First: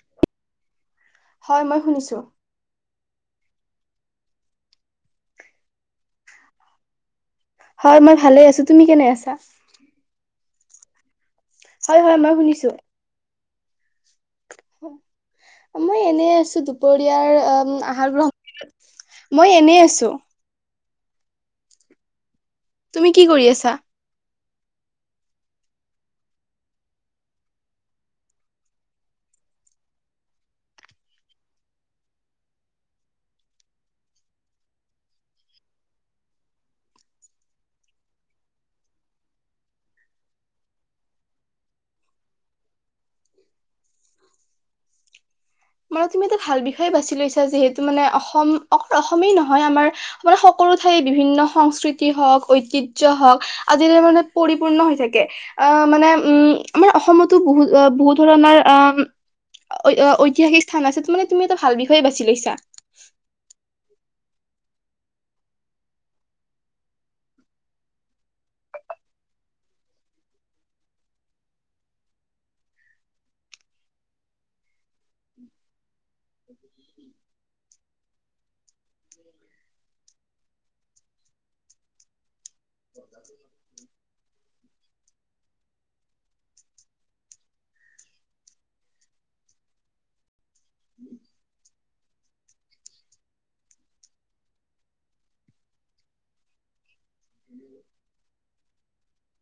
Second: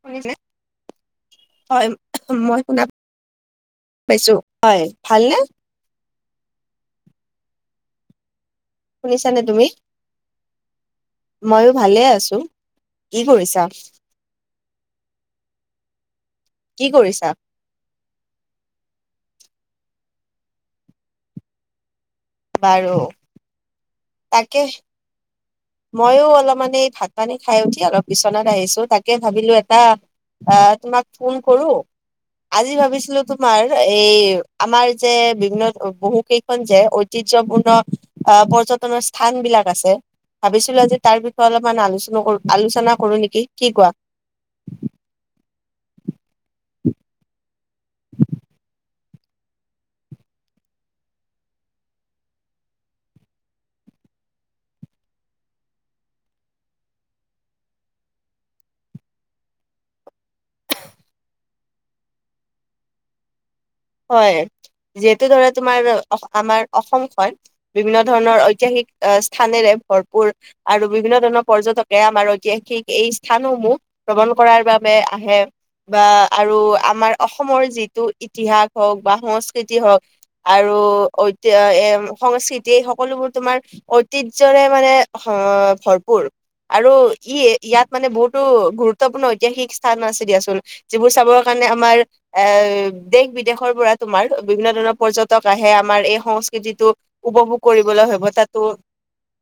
শুনিছে মই হয় শুনিছো মই শুনাত- পাইছো হয়। ভালনে? হয় মই ভালে আছো। তুমি কেনে আছা? শুনিছানে তুমি মইয়ো হয় ভালে হয় মই আছো। শুনিছো কি কৰিছা? মই এনে আছো কি কৰিছা দুপৰীয়াৰ আহাৰ গ্ৰহ- মই এনেই আছোঁ। বাৰু তুমি কি কৰি আছা? তাকে। মইয়ো অলপমানে এই ভাত পানী খাই উঠি অলপ বিচনাত আহিছো, তাকে ভাবিলো এটা আহ তোমাক ফোন কৰোঁ। আজি ভাবিছিলো তোমাৰ এই আমাৰ যে বিভিন্ন বহু কেইখন যে ঐতি- যবোন আহ পৰ্যটনৰ স্থান বিলাক আছে। ভাবিছিলো আজি তাৰ বিষয়ে অলপমান আলোচনা কৰ আলোচনা কৰো নেকি কি কোৱা? [inaudible] মানে তুমি এটা ভাল বিষয়ে বাছি লৈছা যিহেতু মানে অসম অস- অসমেই নহয় আমাৰ মানে সকলো ঠাই বিভিন্ন সংস্কৃতি হওক ঐতিহ্য হওক আদি তে পৰিপূৰ্ণ হৈ থাকে আ মানে উ আমাৰ অসমতো বহু বহু ধৰণৰ আ ঐতিহাসিক স্থান আছে মানে তুমি এটা ভাল বিষয়ে বাছি লৈছা। হয়। যিহেতু ধৰা তোমাৰ আমাৰ অসমখন বিভিন্ন ধৰণৰ ঐতিহাসিক স্থানেৰে ভৰপুৰ আৰু বিভিন্ন ধৰণৰ পৰ্যটকে আমাৰ ঐতিহাসিক এই স্থানসমূহ ভ্ৰমণ কৰাৰ বা বাবে আহে বা আৰু আমাৰ অসমৰ যিটো ইতিহাস হওক বা সংস্কৃতি হওক আৰু ঐতি এ সংস্কৃতি। তেই সকলোবোৰ তোমাৰ ঐতিহ্যৰে মানে হঅ ভৰপূৰ। আৰু ই ইয়াত মানে বহুতো গুৰুত্বপূৰ্ণ ঐতিহাসিক স্থান আছে দিয়া চোন যিবোৰ চাবৰ কাৰণে আমাৰ আহ দেশ বিদে দেশৰ পৰা তোমাৰ বিভিন্ন ধৰণৰ পৰ্যটক আহে আমাৰ এই সংস্কৃতিটোক উপভোগ কৰিবলৈ সভ্যতাতো।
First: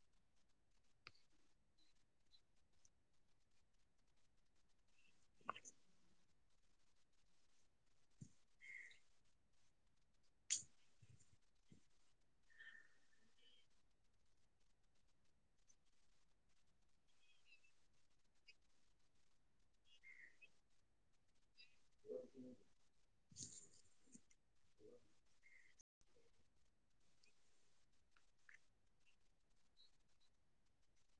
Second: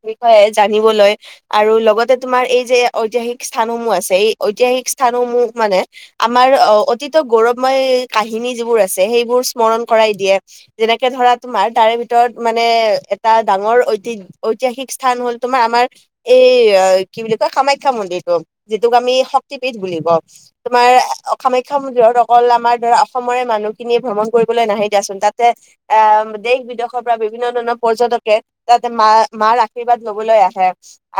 বিষয়ে জানিবলৈ আৰু লগতে তোমাৰ এই যে ঐতিহাসিক স্থানসমূহ আছে এই ঐতিহাসিক স্থানো মোক মানে আমাৰ অ অতীত গৌৰৱময় কাহিনী যিবোৰ আছে। তে সেইবোৰ স্মৰণ কৰাই দিয়ে যেনেকে ধৰা তোমাৰ তাৰে ভিতৰত মানে এটা ডাঙৰ ঐ ঐতিহাসিক স্থান হ'ল তোমাৰ আমাৰ এই কি বুলি কয় কামাখ্যা মন্দিৰটো যিটো। আমি শক্তিপীঠ বুলি কও তোমাৰ কামাখ্যা মন্দিৰত অকল আমাৰ ধৰা অসমৰে মানুহ। ভ্ৰমণ কৰিবলৈ নাহে দিয়াচোন তাতে আহ দেশ বিদেশৰ পৰা বিভিন্ন ধৰণৰ পৰ্যটকে তাতে মা মাৰ আশীৰ্বাদ লবলৈ আহে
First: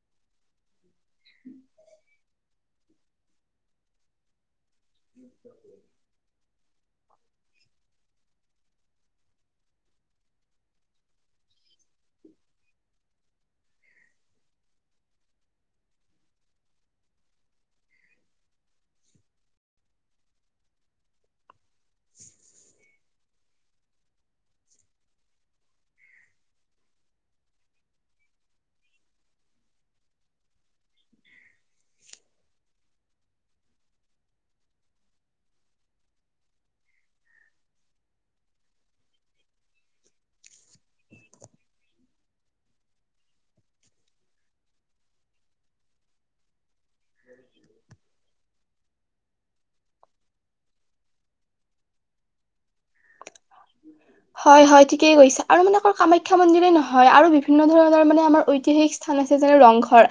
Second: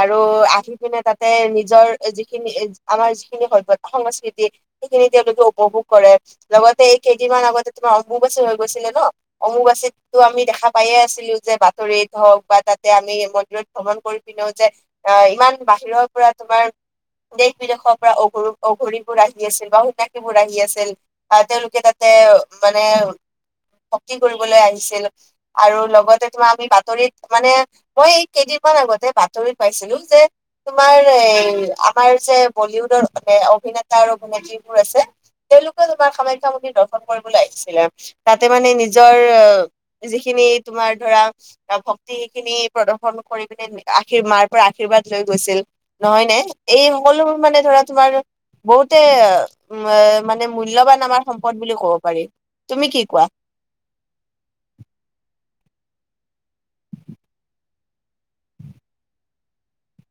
আৰু আহি পিনে তাতে নিজৰ যিখিনি আমাৰ যিখিনি সভ্যতা সংস্কৃতি। সেইখিনি এতিয়া উপভোগ কৰে লগতে এইকেই কেইদিনমান আগতে তোমাৰ অম্বুবাচী হৈ গৈছিলে ন অম্বুবাচিততো আমি দেখা পায়ে আছিলো যে বাতৰিত হওক। বা তাতে আমি মন্দিৰত ভ্ৰমণ কৰি পিনেও যে ইমান বাহিৰৰ পৰা তোমাৰ দেশ বিদেশৰ পৰা অঘৰু অঘৰীবোৰ আহি আছিল বা সন্যাসীবোৰ আহি আছিল আহ তেওঁলোকে তাত তেও মানেও ভক্তি কৰিবলে আহিছিল আৰু লগতে তোমাৰ আমি বাতৰিত মানে মই কেইদিন। কিমান আগতে বাতৰিত পাইছিলো যে তোমাৰ এই আমাৰ যে বলীউডৰ অভিনেতা আৰু অভিনেত্ৰীবোৰ আছে। তেওঁলোকেও তোমাৰ কামাখা মন্দিৰ দৰ্শ পন কৰিবলে আহিছিলে তাতে মানে নিজৰ যিখিনি তোমাৰ ধৰা শক্তি খিনি প্ৰদৰ্শন কৰি পিনে আশীৰ মাৰ পৰা আশীৰ্বাদ লৈ গৈছিল নহয় নে? এই সকলোবোৰ মানে ধৰা তোমাৰ বহুত তে এ মানে মূল্যবান আমাৰ সম্পদ বুলি কব পাৰি তুমি কি কোৱা [unintelligible] হয় হয় ঠিকেই কৈছা আৰু মানে অক কামাখ্যা মন্দিৰে নহয় আৰু বিভিন্ন ধৰণৰ মানে আমাৰ ঐতিহাসিক স্থান যে ৰংঘৰ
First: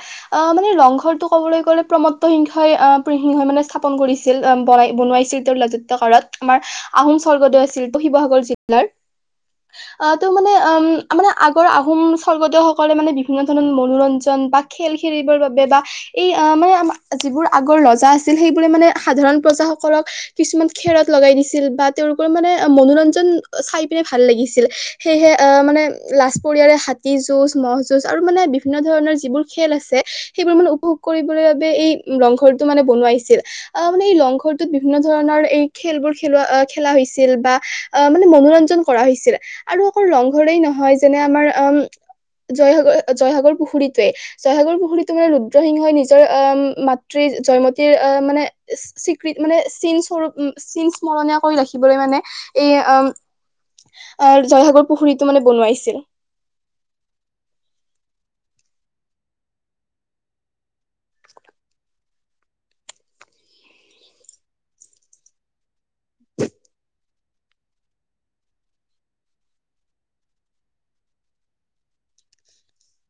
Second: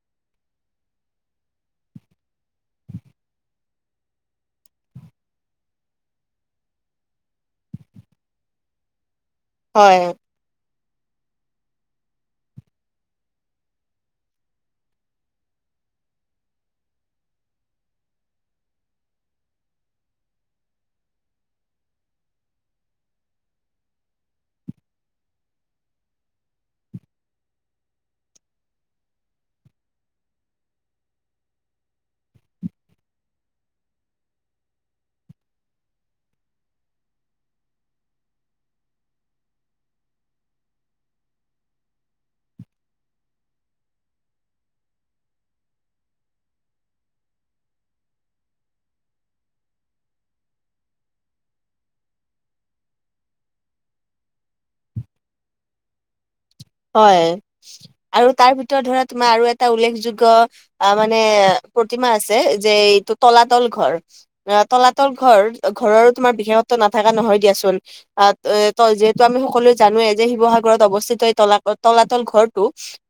আহ মানে ৰংঘৰটো ক'বলৈ গ'লে প্ৰমতসিংহই আহ সিংহই মানে স্থাপন কৰি ছিল বনাই বনোৱাইছিল তেওঁৰ ৰাজত্ব কালত আমাৰ আহোম স্বৰ্গদেউ আছিল ত শিৱসাগৰ। জিলাৰ হয় আ ত মানে আম আ মানে আগৰ আহোম স্বৰ্গদেউ সকলে মানে বিভিন্ন ধৰণৰ মনোৰঞ্জন বা খেল খেলিবৰ বাবে বা এই অ মানে আমাৰ যিবোৰ আগৰ ৰজা আছিল সেইবোৰে মানে সাধাৰণ প্ৰজাসকলক কিছুমান খেলত লগাই দিছিল বা তেওঁলোকৰ মানে মনোৰঞ্জন চাই পিনে ভাল লাগিছিল সেয়েহে মানে লাজ পৰিয়াৰে হাতী যুঁজ মহ' যুঁজ আৰু মানে বিভিন্ন ধৰণৰ যিবোৰ খেল আছে সেইবোৰ মানে উপভোগ কৰিবৰ বাবে এই ৰংঘৰটো মানে বনোৱাইছিল। অ মানে এই লংঘৰটো বিভিন্ন ধৰণৰ এই খেলবোৰ খেলোৱা খেলা হৈছিল বা অ ম মানে মনোৰঞ্জন কৰা হৈছিলে আৰু আকৌ ৰংঘৰেই নহয় যেনে আমাৰ আমাৰ জয়সাগৰ জয়সাগৰ পুখুৰীটোৱে জয়সাগৰ পুখুৰীটো মানে ৰুদ্ৰসিংহই নিজৰ মাতৃৰ জয়মতীৰ মানে স্বীকৃ মানে চিন স্বৰূপ চিন স্মৰণীয় কৰি ৰাখিবলৈ মানে এই আম অ জয়সাগৰ পুখুৰীটো মানে বনোৱাইছিল। হয় আৰু তাৰ ভিতৰত ধৰা তোমাৰ আৰু এটা উল্লেখযোগ্য আ মানে প্ৰতিমা আছে যে এইটো তলাতল ঘৰ অ তলাতল ঘৰ ঘৰৰো তোমাৰ বিশেষ নাথাকা নহয় দিয়াচোন আহ ত যিহেতু আমি সকলোৱে জানোৱে যে শিৱসাগৰত অৱস্থিত এই তলা তলাতল ঘৰটো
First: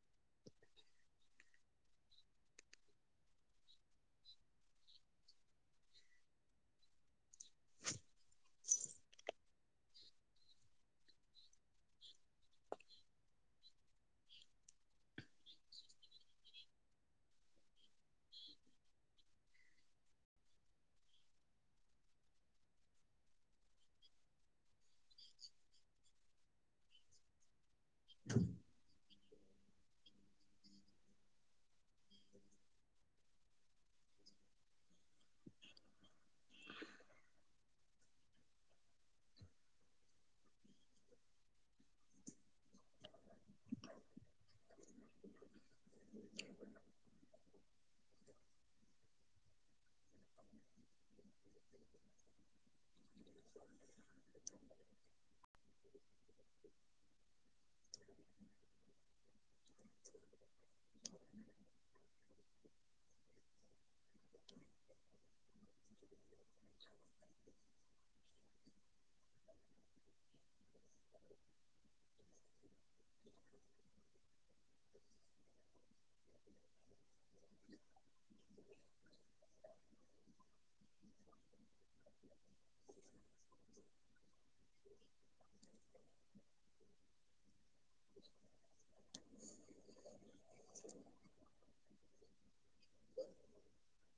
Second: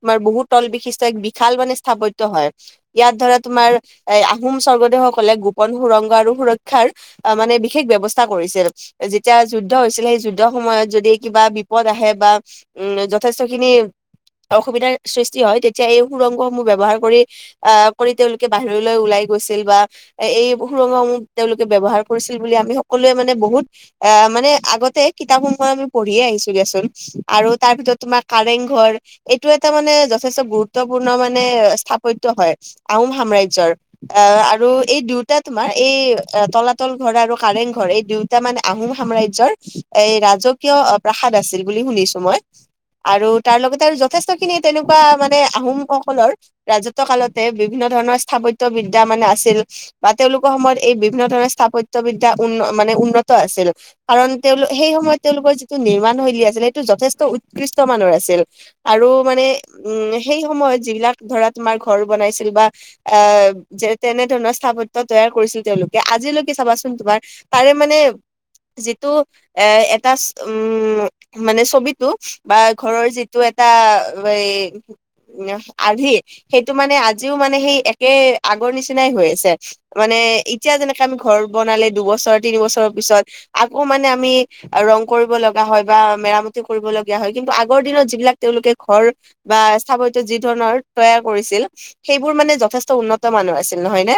তোমাৰ বহু তল বিশিষ্ট এক বিশাল মানে স্থাপত্য হয় ইয়াৰ ধৰা তোমাৰ আমাৰ আহোম স্বৰ্গদেউসকলে গোপন সুৰংগ আৰু সুৰক্ষাৰ মানে বিশেষ ব্যৱস্থা কৰিছে যে যেতিয়া যুদ্ধ হৈছিল সেই যুদ্ধৰ সময়ত যদি কিবা বিপদ আহে বা উম য যথেষ্ট খিনি অসুবিধাৰ সৃষ্টি হয় তেতিয়া এই সুৰংগসমূহ ব্যৱহাৰ কৰি আহ কৰি তেওঁলোকে বাহিৰলৈ ওলাই গৈছিল বা এই সুৰংগসমূহ তেওঁলোকে ব্যৱহাৰ কৰিছিল বুলি আমি সকলোৱে মানে বহুত এ মানে আগতে কিতাপ সমূহ আমি পঢ়িয়ে আহিছোঁ দিয়াচোন আৰু তাৰ ভিতৰত তোমাৰ কাৰেংঘৰ এইটো এটা মানে যথেষ্ট গুৰুত্বপুৰ্ণ মানে স্থাপত্য হয়। আহো আহোম সাম্ৰাজ্যৰ এ আৰু এই দুয়োটা তোমাৰ এই এ তলাতল ঘৰ আৰু কাৰেং ঘৰ এই দুয়োটা মানে আহোম সাম্ৰাজ্যৰ এই ৰাজকীয় প্ৰাসাদ আছিল বুলি শুনিছোঁ মই আৰু তাৰ লগতে আৰু যথেষ্ট খিনি তেনেকুৱা মানে আহোম সকলৰ ৰাজত্ব কালতে বিভি বিভিন্ন ধৰণৰ স্থাপত্য বিদ্যা মানে আছিল বা তেওঁলোকৰ সময়ত এই বিভিন্ন বিভিন্ন ধৰণৰ স্থাপত্য বিদ্যা উন মানে উন্নত আছিল কাৰণ তেওঁলোক সেই সময়ত তেওঁলোকৰ যিটো নিৰ্মাণ আছিল সেইটো যথেষ্ট উ মানুহৰ আছিল। আৰু মানে উম সেই সময়ত যিবিলাক ধৰা তোমাৰ ঘৰ বনাইছিল বা এ যে তেনে ধৰণৰ স্থাপত্য তৈয়াৰ কৰিছিল তেওঁলোকে আজিলৈকে চাবাচোন তোমাৰ তাৰে মানে যিটো এ এটা উম মানে ছবিটো বা ঘৰৰ যিটো এটা হেৰী উম, আজি সেইটো মানে আজিও মানে সেই একে আগৰ নিচিনাই হৈ আছে মানে এতিয়া যেনেকে আমি ঘৰ বনালে দুবছৰ তিনিবছৰ পিছত আকৌ মানে আমি ৰং কৰিব কৰিব লগা হয় বা মেৰামতি কৰিব লগীয়া হয়। কিন্তু আগৰ দিনত যিবিলাক তেওঁলোকে ঘৰ বা স্থাপত্য যি ধৰণৰ তৈয়াৰ কৰিছিল। সেইবোৰ মানে যথেষ্ট উন্নতমানৰ আছিল নহয় নে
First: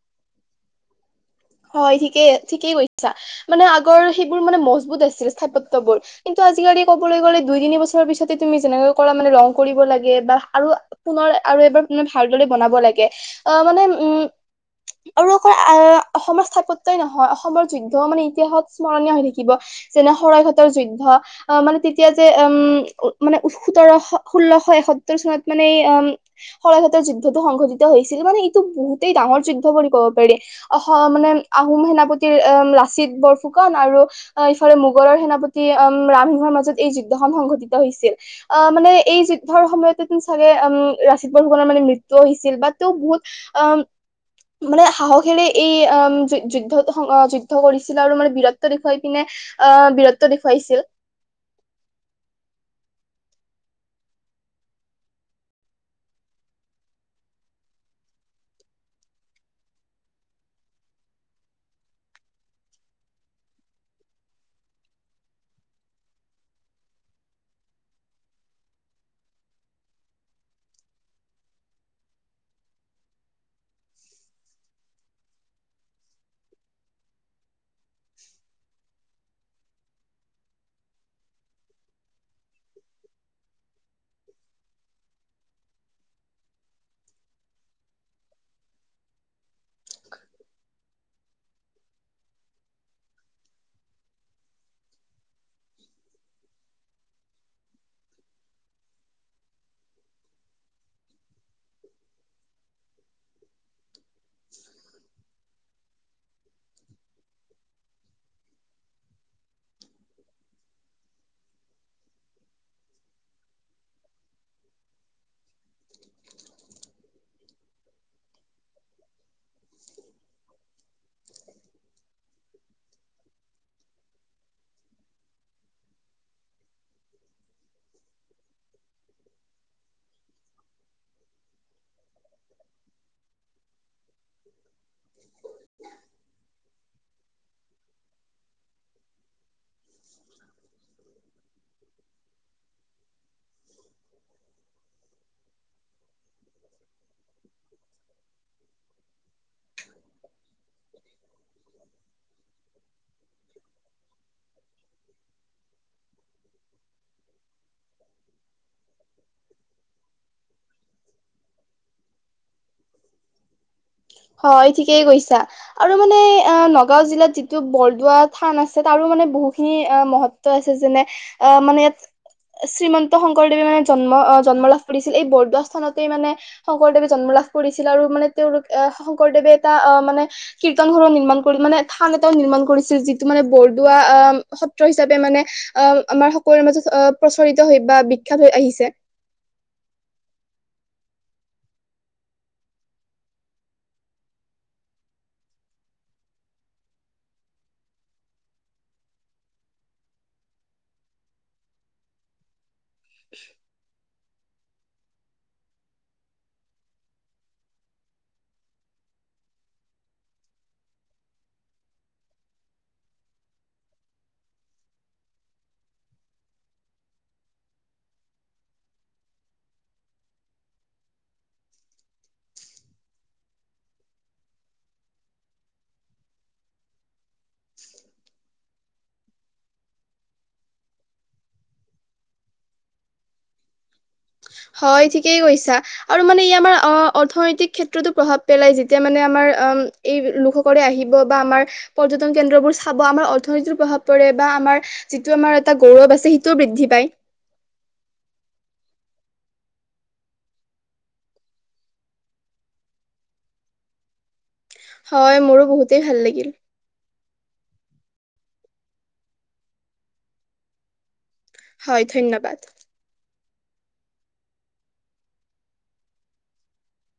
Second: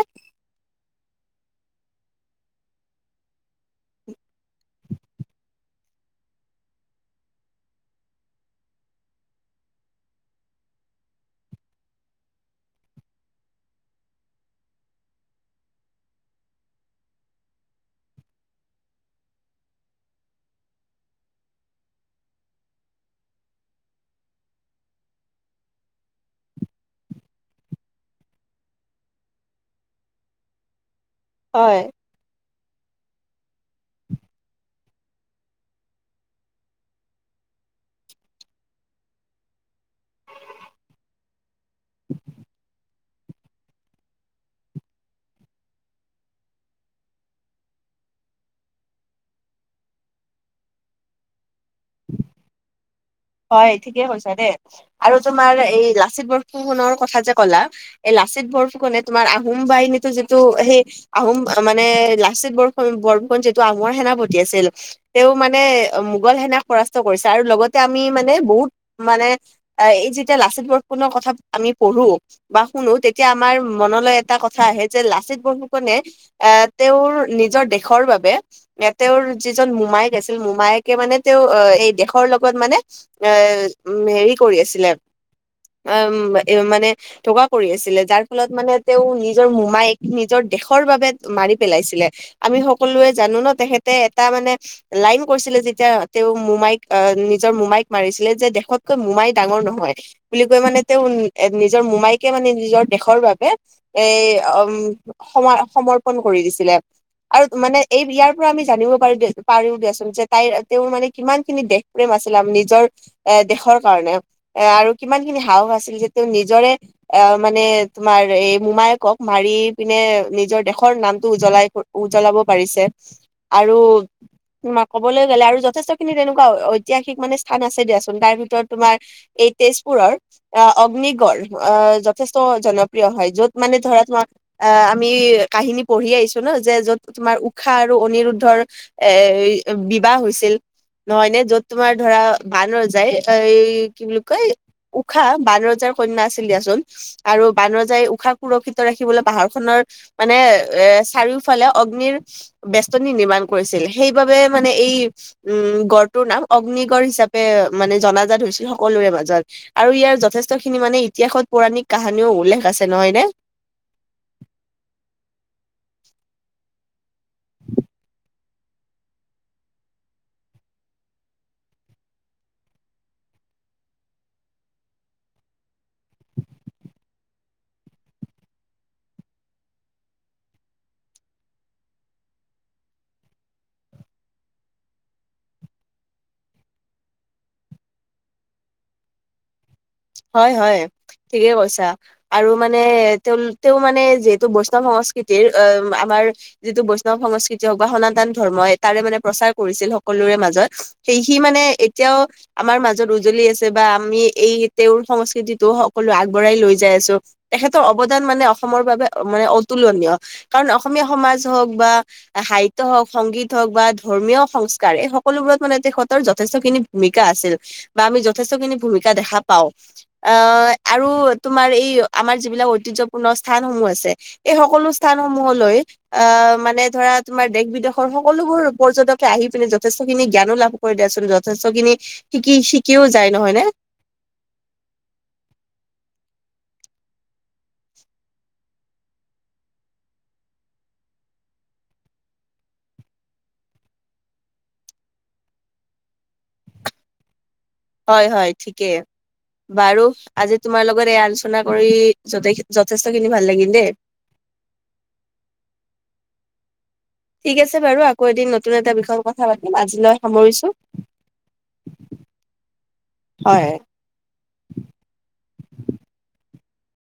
হয় ঠিকেই, ঠিকেই কৈছা মানে আগৰ সেইবোৰ মানে মজবুত আছিল স্থাপত্যবোৰ কিন্তু আজিকালি ক'বলৈ গ'লে দুই তিনি বছৰৰ পিছতে তুমি যেনেকে ক'লা মানে ৰং কৰিব লাগে বা আৰু পুনৰ আৰু এইবোৰ মানে ভালদৰে বনাব লাগে আ মানে উম আৰু অকল আ অসমৰ স্থাপত্যই নহয় অসমৰ যুদ্ধ মানে ইতিহাসত স্মৰণীয় হৈ থাকিব যেনে শৰাইঘাটৰ যুদ্ধ। অ মানে তেতিয়া যে উম মানে সোতৰ ষোল্লশ এসত্তৰ চনত মানে উম শৰাইঘাটৰ যুদ্ধটো সংঘটিত হৈছিল মানে এইটো বহুতেই ডাঙৰ যুদ্ধ বুলি ক'ব পাৰি। স মানে হয় আহোম সেনাপতিৰ অ লাচিত বৰফুকন আৰু অ ইফালে মোগলৰ সেনাপতি অম ৰামসিংহৰ মাজত এই যুদ্ধখন সংঘটিত হৈছিল আ মানে এই যুদ্ধৰ সময়তে চাগে উম লাচিত বৰফুকনৰ মানে মৃত্যুও হৈছিল বা আটো বহুত অ মানে সাহসেৰে এই আম যুদ্ধ যুদ্ধ কৰিছিলে আৰু মানে বীৰত্ব দেখুৱাই পিনে অ বীৰত্ব দেখুৱাই ছিল। [inaudible] হয় ঠিকে কৈছা দে আৰু তোমাৰ এই লাচিত বৰফুকনৰ কথা যে ক'লা এই লা লাচিত বৰফুকনে তোমাৰ আহোম বাহিনীটো যিটো সেই আহোম মানে লাচিত বৰফু বৰ ফুকন যিটো আহোমৰ সেনাপতি আছিল তেওঁ মানে অ মোগল সেনাক পৰাস্ত কৰিছে আৰু লগতে আমি মানে বহুত মানে এই যেতিয়া লাচিত বৰফুকনৰ কথা আমি পঢ়ো বা শুনো তেতিয়া আমাৰ মনলৈ এটা কথা আহে যে লাচিত বৰফুকনে এ তেওঁৰ নিজৰ দেশ দেশৰ বাবে এ তেওঁৰ যিজন মোমায়েক আছিল মোমায়েকে মানে তেওঁ এই দেশৰ লগত মানে এ উম হেৰী কৰি আছিলে। অম এ মানে ধকা কৰি আছিলে যাৰ ফলত মানে তেওঁ নিজৰ মোমায়েক নিজৰ দেশৰ বাবে মাৰি পেলাইছিলে আমি সকলোৱে জানো ন তেখেতে এটা মানে লাইন কৈছি ছিলে যেতিয়া তেওঁ মোমাইক আ নিজৰ মোমাইক মাৰিছিলে যে দেশতকৈ মোমাই ডাঙৰ নহয় বুলি কৈ মানে তেওঁ এ নিজৰ মোমাইকে মানে নিজৰ দেশৰ বাবে এ অম সম সমৰ্পন কৰি দিছিলে। আৰু মানে এই ইয়াৰ পৰা আমি জানিব পাৰোঁ দিয়াচোন পাৰোঁ দিয়াচোন যে তাইৰ তেওঁৰ মানে কিমান খিনি দেশ প্ৰেম আছিলে। আমি নি নিজৰ এ দেশৰ কাৰণে। এ আৰু কিমান খিনি সাহস আছিল যে তেওঁ নিজৰে এ মানে এ তোমাৰ এই মোমায়েকক মাৰি পিনে নিজৰ দেশৰ নামটো উজ্বলাই উজ্বলাব পাৰি ছে। আৰু তোমাৰ ক'বলৈ গ'লে আৰু যথেষ্ট খিনি তেনেকুৱা ঐতিহাসিক মানে স্থান আছে দিয়াচোন। তাৰ ভিতৰত তোমাৰ এই তেজপুৰৰ আ অগ্নিগড় আ যথেষ্ট জনপ্ৰিয় হয়। য'ত মানে ধৰা তোমাক এ আমি কাহিনী পঢ়িয়ে আহিছোঁ ন যে য'ত তোমাৰ ঊষা আৰু অনিৰুদ্ধৰ এ বিবাহ হৈছিল। নহয় নে? য'ত তোমাৰ ধৰা বান ৰজাই এই কি বুলি কয়? উষা বানৰজাৰ কন্যা আছিল দিয়াচোন আৰু বান ৰজাই উষা সুৰক্ষিত ৰাখিবলৈ পাহাৰ খনৰ মানে এ চাৰিওফালে অগ্নিৰ বেস্তনী নিৰ্মাণ কৰিছিল সেইবাবে মানে এই এই উম গড়টোৰ নাম অগ্নিগড় হিচাপ পে মানে জনাজাত হৈছিল সকলোৰে মাজত আৰু ইয়াৰ যথেষ্ট খিনি মানে ইতিহাসত পৌৰাণিক কাহানিও উল্লেখ আছে নহয় নে? হয় ঠিকেই কৈছা আৰু মানে নগাও জিলাত যিটো বৰদোৱাত থান আছে তাৰো মানে বহুখিনি আহ মহত্ব আছে যেনে অ মানে ইয়াত শ্ৰীমন্ত শংকৰদেৱে মানে জন্ম জন্ম লাভ কৰিছিল এই বৰদোৱা স্থানতেই মানে শংকৰদেৱে জন্ম লাভ কৰিছিল আৰু মানে তেওঁলোক আহ শংকৰদেৱে এটা অ মানে কীৰ্তন ঘৰও নিৰ্মাণ কৰি মানে থান এটাও নিৰ্মাণ কৰিছিল যিটো মানে বৰদোৱা সত্ৰ হিচাপে মানে অ আমাৰ সকলোৰে মাজত প্ৰচৰিত হৈ বা বিখ্যাত হৈ আহিছে। [inaudible] হয় হয়। ঠিকে কৈছা আৰু মানে তেওঁ তেওঁ মানে যিহেতু বৈষ্ণৱ সংস্কৃতিৰ আমাৰ যিটো বৈষ্ণৱ সংস্কৃতি হওক বা সনাতন ধৰ্মই তাৰে মানে প্ৰচাৰ কৰিছিল সকলোৰে মাজত সেই সি মানে এতিয়াও আমাৰ মাজত উজলি আছে বা আমি এই তেওঁৰ সংস্কৃতিটো সকলো আগবঢ়াই লৈ যাই আছো তেখেতৰ অৱদান মানে অসমৰ বাবে মানে অতু- অতুলনীয়, কাৰণ অসমীয়া সমাজ হওক বা সাহিত্য হ‌ওক, সংগীত হ‌ওক বা ধৰ্মীয় সংস্কাৰ সংস্কাৰ এই সকলোবোৰত মানে তেখতৰ যথেষ্টখিনি ভূমিকা আছিল বা আমি যথেষ্টখিনি ভূমিকা দেখা পাও আহ আৰু তোমাৰ এই আমাৰ যিবিলাক ঐতিহ্যপূৰ্ণ স্থান সমূহ আছে। এই সকলো স্থান সমূহলৈ এ মানে ধৰা তোমাৰ দেশ বিদেশৰ সকলোবোৰ পৰ্যটকে আহি ইখিনি যথেষ্টখিনি জ্ঞানো লাভ কৰি দিয়চোন যথেষ্ট খিনি শিকি শিকিও যায় নহয় নে। [inaudible] হয় ঠিকেই কৈছা আৰু মানে ই আমাৰ অ অৰ্থনৈতিক ক্ষেত্ৰতো প্ৰভাৱ পেলাই যেতিয়া মানে আমাৰ এই লোকসকলে আহিব বা আমাৰ পৰ্যটন কেন্দ্ৰবোৰ চাব। আমাৰ অৰ্থনীতিত প্ৰভাৱ পৰে বা আমাৰ [unintelligible] যিটো আমাৰ এটা গৌৰৱ আছে সেইটোও বৃদ্ধি পায়। হয়, হয় ঠিকেই। বাৰু আজি তোমাৰ লগত এই আলোচনা কৰি য যথেষ্ট খিনি ভাল লাগিল দেই। [inaudible] হয় মোৰ বহুতেই ভাল লাগিল। ঠিক আছে বাৰু আকৌ এদিন নতুন এটা বিষয়ত কথা পাতিম আজিলৈ সামৰিছোঁ। হয় ধন্যবাদ। হয়।